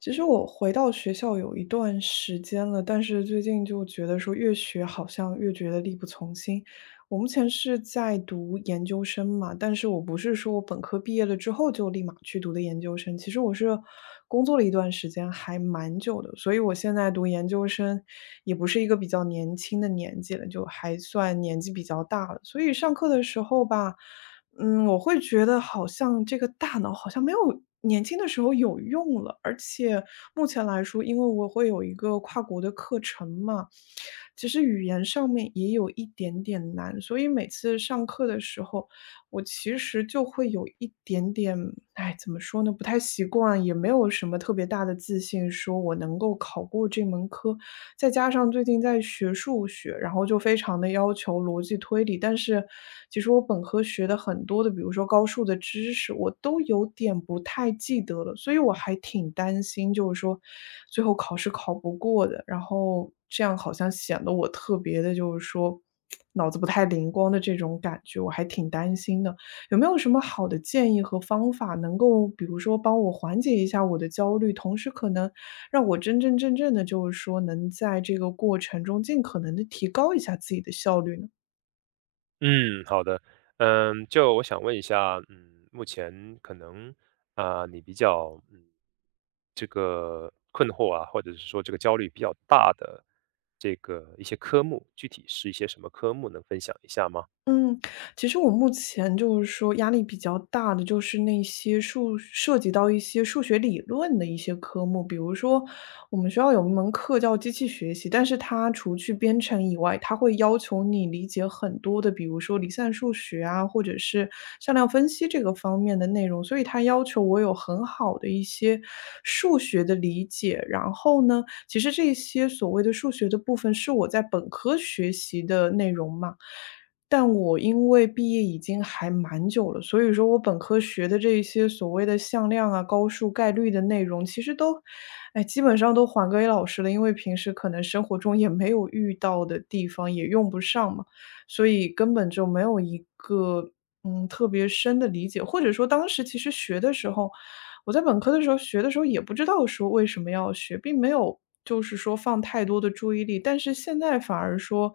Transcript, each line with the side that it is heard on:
left: 其实我回到学校有一段时间了，但是最近就觉得说越学好像越觉得力不从心。我目前是在读研究生嘛，但是我不是说我本科毕业了之后就立马去读的研究生，其实我是工作了一段时间，还蛮久的，所以我现在读研究生也不是一个比较年轻的年纪了，就还算年纪比较大了，所以上课的时候吧。我会觉得好像这个大脑好像没有年轻的时候有用了，而且目前来说，因为我会有一个跨国的课程嘛，其实语言上面也有一点点难，所以每次上课的时候，我其实就会有一点点，哎，怎么说呢，不太习惯，也没有什么特别大的自信，说我能够考过这门科。再加上最近在学数学，然后就非常的要求逻辑推理。但是其实我本科学的很多的，比如说高数的知识，我都有点不太记得了，所以我还挺担心，就是说最后考试考不过的，然后这样好像显得我特别的，就是说脑子不太灵光的这种感觉，我还挺担心的。有没有什么好的建议和方法能够比如说帮我缓解一下我的焦虑，同时可能让我真真正正的，就是说能在这个过程中尽可能的提高一下自己的效率呢？
right: 嗯，好的。就我想问一下，目前可能你比较这个困惑啊，或者是说这个焦虑比较大的这个一些科目，具体是一些什么科目，能分享一下吗？
left: 嗯，其实我目前就是说压力比较大的，就是那些数涉及到一些数学理论的一些科目，比如说我们学校有一门课叫机器学习，但是它除去编程以外，它会要求你理解很多的，比如说离散数学啊，或者是向量分析这个方面的内容，所以它要求我有很好的一些数学的理解。然后呢，其实这些所谓的数学的部分是我在本科学习的内容嘛。但我因为毕业已经还蛮久了，所以说我本科学的这一些所谓的向量啊、高数、概率的内容，其实都，哎，基本上都还给老师了，因为平时可能生活中也没有遇到的地方，也用不上嘛，所以根本就没有一个特别深的理解，或者说当时其实学的时候，我在本科的时候学的时候也不知道说为什么要学，并没有就是说放太多的注意力，但是现在反而说，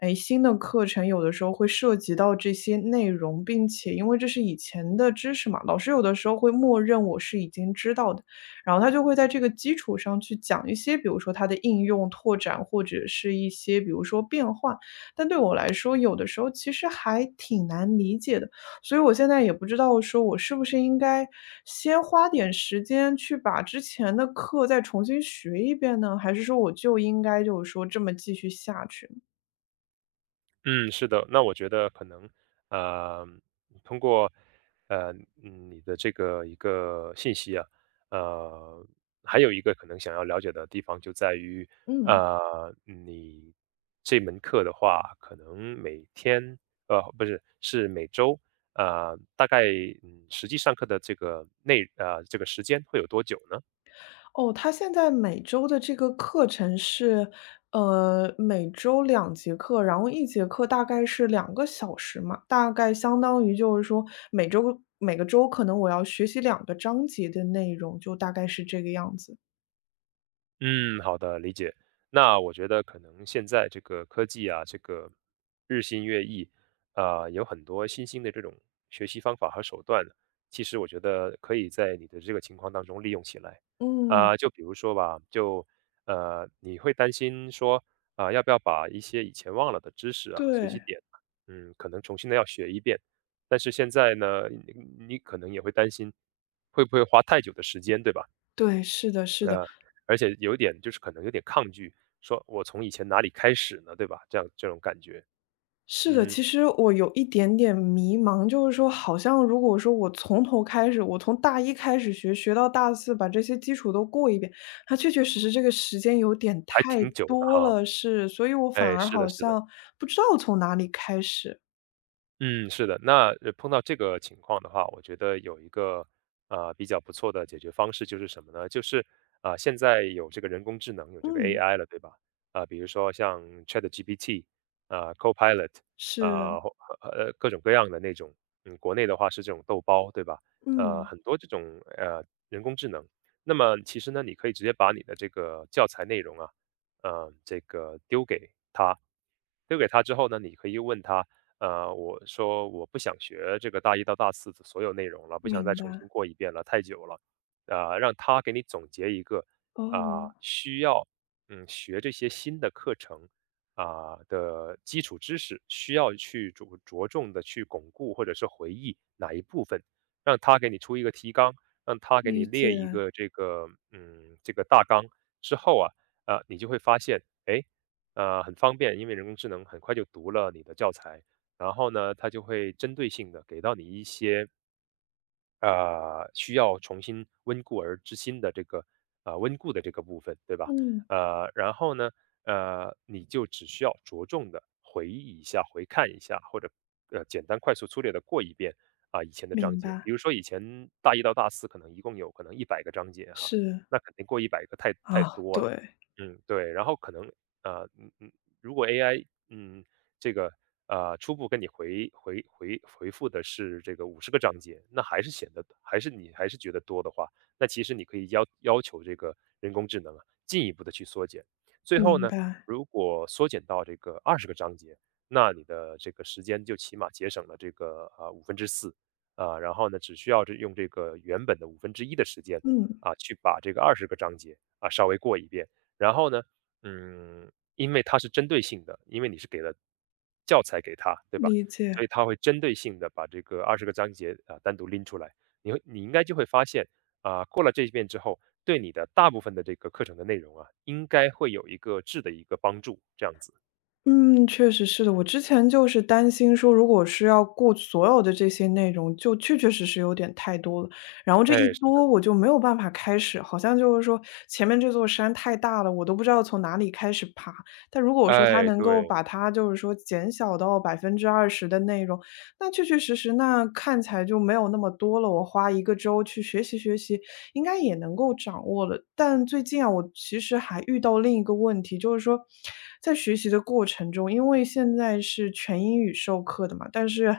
left: 哎，新的课程有的时候会涉及到这些内容，并且因为这是以前的知识嘛，老师有的时候会默认我是已经知道的，然后他就会在这个基础上去讲一些，比如说它的应用拓展，或者是一些比如说变换，但对我来说，有的时候其实还挺难理解的。所以我现在也不知道说我是不是应该先花点时间去把之前的课再重新学一遍呢？还是说我就应该就是说这么继续下去呢？
right: 嗯，是的，那我觉得可能，呃，通过，呃，你的这个一个信息啊，呃，还有一个可能想要了解的地方就在于，
left: 嗯，
right: 你这门课的话，可能每天，不是，是每周，大概，实际上课的这个内，呃，这个时间会有多久呢？
left: 哦，他现在每周的这个课程是，呃，每周2节课，然后一节课大概是2个小时嘛，大概相当于就是说每周每个周可能我要学习2个章节的内容，就大概是这个样子。
right: 嗯，好的，理解。那我觉得可能现在这个科技啊，这个日新月异，有很多新兴的这种学习方法和手段，其实我觉得可以在你的这个情况当中利用起来。
left: 嗯，
right: 就比如说吧，就你会担心说要不要把一些以前忘了的知识啊、学习
left: 对，
right: 点，可能重新的要学一遍。但是现在呢，你可能也会担心会不会花太久的时间，对吧？
left: 对，是的，是的。
right: 而且有点就是可能有点抗拒，说我从以前哪里开始呢，对吧？这样这种感觉，
left: 是的，
right: 嗯，
left: 其实我有一点点迷茫，就是说，好像如果说我从头开始，我从大一开始学，学到大四，把这些基础都过一遍，它确确实实这个时间有点
right: 还
left: 太
right: 挺久的
left: 多
right: 哈。
left: 了，是，所以我
right: 哎，
left: 反而
right: 是的
left: 好
right: 是的。
left: 像不知道从哪里开始。
right: 嗯，是的，那碰到这个情况的话，我觉得有一个比较不错的解决方式就是什么呢？就是现在有这个人工智能，有这个
left: 嗯，
right: AI 了，对吧？比如说像 ChatGPT Copilot
left: 是，
right: 或各种各样的那种，国内的话是这种豆包，对吧？
left: 嗯，
right: 很多这种人工智能，那么其实呢，你可以直接把你的这个教材内容啊，这个丢给他之后呢，你可以问他，我说我不想学这个大一到大四的所有内容了，不想再
left: 明
right: 重
left: 白，
right: 新过一遍了，太久了。让他给你总结一个
left: 哦，
right: 需要学这些新的课程的基础知识，需要去着重的去巩固或者是回忆哪一部分，让他给你出一个提纲，让他给你
left: 理解，
right: 列一个这个这个大纲之后啊，你就会发现，哎。很方便，因为人工智能很快就读了你的教材，然后呢，它就会针对性的给到你一些需要重新温故而知新的这个温故的这个部分，对吧？
left: 嗯，
right: 然后呢，你就只需要着重的回忆一下、回看一下，或者简单、快速、粗略的过一遍以前的章
left: 明
right: 节。
left: 白，
right: 比如说以前大一到大四可能一共有可能100个章节哈，
left: 是，
right: 那肯定过一百个太
left: 啊，
right: 多了。
left: 对，
right: 嗯，对，然后可能呃嗯嗯，如果 AI 这个初步跟你回复的是这个50个章节，那还是显得还是你还是觉得多的话，那其实你可以要求这个人工智能啊进一步的去缩减。最后
left: 明
right: 呢，
left: 白，
right: 如果缩减到这个二十个章节，那你的这个时间就起码节省了这个五分之四然后呢只需要这用这个原本的五分之一的时间
left: 嗯，
right: 去把这个二十个章节稍微过一遍，然后呢因为它是针对性的，因为你是给了教材给他，对吧？
left: 理解。
right: 所以他会针对性的把这个二十个章节，单独拎出来。你应该就会发现，过了这一遍之后，对你的大部分的这个课程的内容啊，应该会有一个质的一个帮助，这样子。
left: 嗯，确实是的。我之前就是担心说，如果是要过所有的这些内容，就确确实实有点太多了。然后这一
right: 哎，是的，
left: 多，我就没有办法开始，好像就是说前面这座山太大了，我都不知道从哪里开始爬。但如果说它
right: 哎，
left: 能够
right: 对，
left: 把它就是说减小到20%的内容，那确确实实，那看起来就没有那么多了，我花1个周去学习学习，应该也能够掌握了。但最近啊，我其实还遇到另一个问题，就是说在学习的过程中，因为现在是全英语授课的嘛，但是，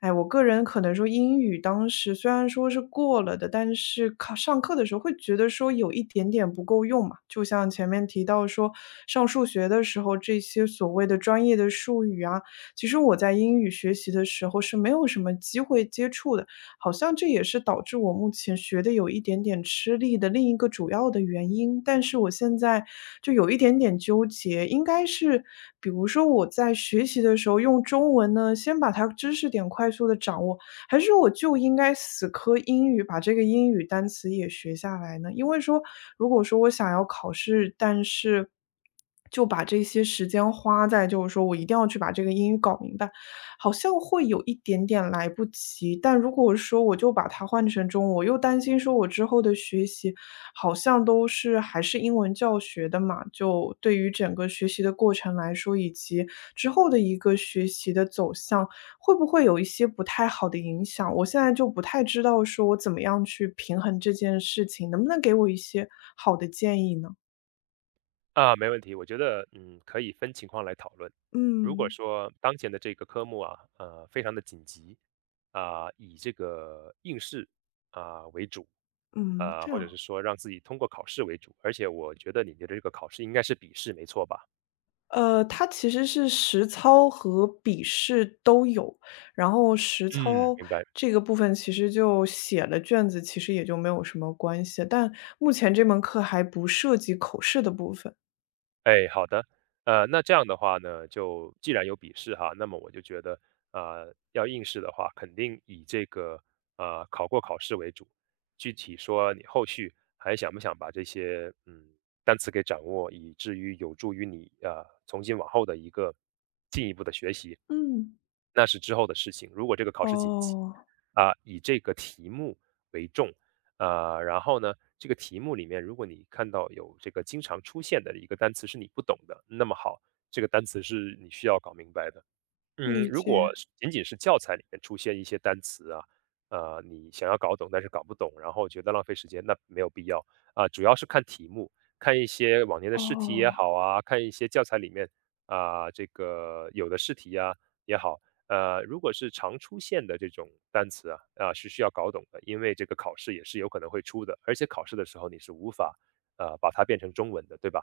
left: 哎，我个人可能说英语当时虽然说是过了的，但是考上课的时候会觉得说有一点点不够用嘛。就像前面提到说，上数学的时候，这些所谓的专业的术语啊，其实我在英语学习的时候是没有什么机会接触的，好像这也是导致我目前学的有一点点吃力的另一个主要的原因。但是我现在就有一点点纠结，应该是比如说我在学习的时候用中文呢，先把它知识点快速的掌握，还是我就应该死磕英语，把这个英语单词也学下来呢？因为说，如果说我想要考试，但是就把这些时间花在，就是说我一定要去把这个英语搞明白，好像会有一点点来不及。但如果说我就把它换成中文，我又担心说我之后的学习好像都是还是英文教学的嘛，就对于整个学习的过程来说，以及之后的一个学习的走向。会不会有一些不太好的影响？我现在就不太知道说我怎么样去平衡这件事情，能不能给我一些好的建议呢？
right: 没问题。我觉得，可以分情况来讨论。如果
left: 嗯，
right: 说当前的这个科目啊，非常的紧急，以这个应试，为主，
left: 嗯，这
right: 或者
left: 样。
right: 是说让自己通过考试为主，而且我觉得你的这个考试应该是笔试没错吧？
left: 它其实是实操和笔试都有，然后实
right: 嗯，
left: 操
right: 明白。
left: 这个部分其实就写了卷子，其实也就没有什么关系，但目前这门课还不涉及口试的部分。
right: 哎，好的，那这样的话呢，就既然有笔试哈，那么我就觉得，要应试的话，肯定以这个考过考试为主。具体说，你后续还想不想把这些单词给掌握，以至于有助于你从今往后的一个进一步的学习，
left: 嗯，
right: 那是之后的事情。如果这个考试紧急
left: 哦，
right: 以这个题目为重然后呢，这个题目里面，如果你看到有这个经常出现的一个单词是你不懂的，那么好，这个单词是你需要搞明白的。
left: 理
right: 如
left: 解，
right: 果是仅仅是教材里面出现一些单词啊，你想要搞懂，但是搞不懂，然后觉得浪费时间，那没有必要。主要是看题目，看一些往年的试题也
left: 哦，
right: 好啊，看一些教材里面这个有的试题呀也好，如果是常出现的这种单词啊，是需要搞懂的，因为这个考试也是有可能会出的，而且考试的时候你是无法把它变成中文的，对吧？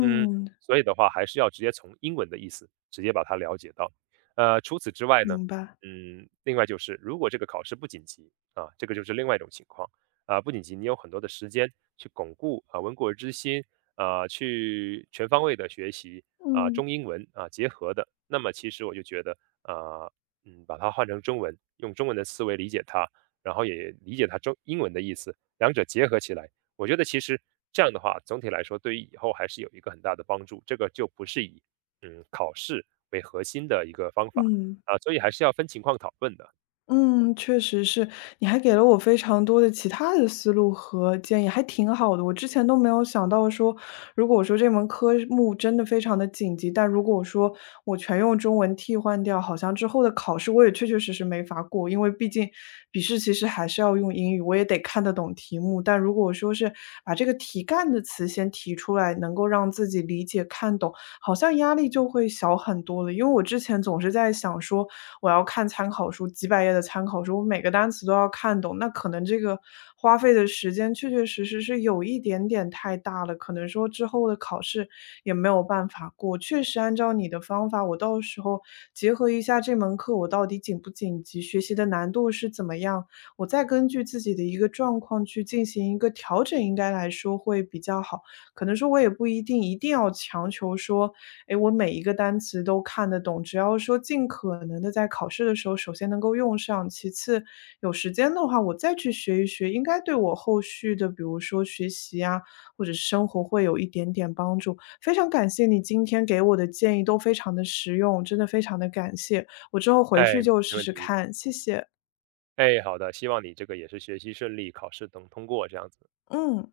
right: 嗯，所以的话还是要直接从英文的意思直接把它了解到。除此之外呢，
left: 明白，
right: 另外就是如果这个考试不紧急啊，这个就是另外一种情况不紧急，你有很多的时间去巩固啊温故而知新去全方位的学习
left: 嗯，
right: 中英文啊结合的，那么其实我就觉得啊，把它换成中文，用中文的思维理解它，然后也理解它中英文的意思，两者结合起来，我觉得其实这样的话，总体来说对于以后还是有一个很大的帮助。这个就不是以考试为核心的一个方法。
left: 嗯。
right: 所以还是要分情况讨论的。
left: 嗯，确实是，你还给了我非常多的其他的思路和建议，还挺好的。我之前都没有想到说，如果我说这门科目真的非常的紧急，但如果我说我全用中文替换掉，好像之后的考试我也确确实实没法过，因为毕竟笔试其实还是要用英语，我也得看得懂题目。但如果我说是把这个题干的词先提出来，能够让自己理解看懂，好像压力就会小很多了。因为我之前总是在想说，我要看参考书，几百页的参考书，我每个单词都要看懂，那可能这个花费的时间确确实实是有一点点太大了，可能说之后的考试也没有办法过。确实，按照你的方法，我到时候结合一下这门课我到底紧不紧急，学习的难度是怎么样，我再根据自己的一个状况去进行一个调整，应该来说会比较好。可能说我也不一定一定要强求说，哎，我每一个单词都看得懂，只要说尽可能的在考试的时候首先能够用上，其次有时间的话我再去学一学，应该对我后续的比如说学习啊，或者是生活会有一点点帮助。非常感谢你今天给我的建议都非常的实用，真的非常的感谢，我之后回去
right: 哎，
left: 就
right: 没
left: 试
right: 问
left: 试
right: 题。
left: 看，谢谢，
right: 哎，好的，希望你这个也是学习顺利，考试能通过这样子。
left: 嗯。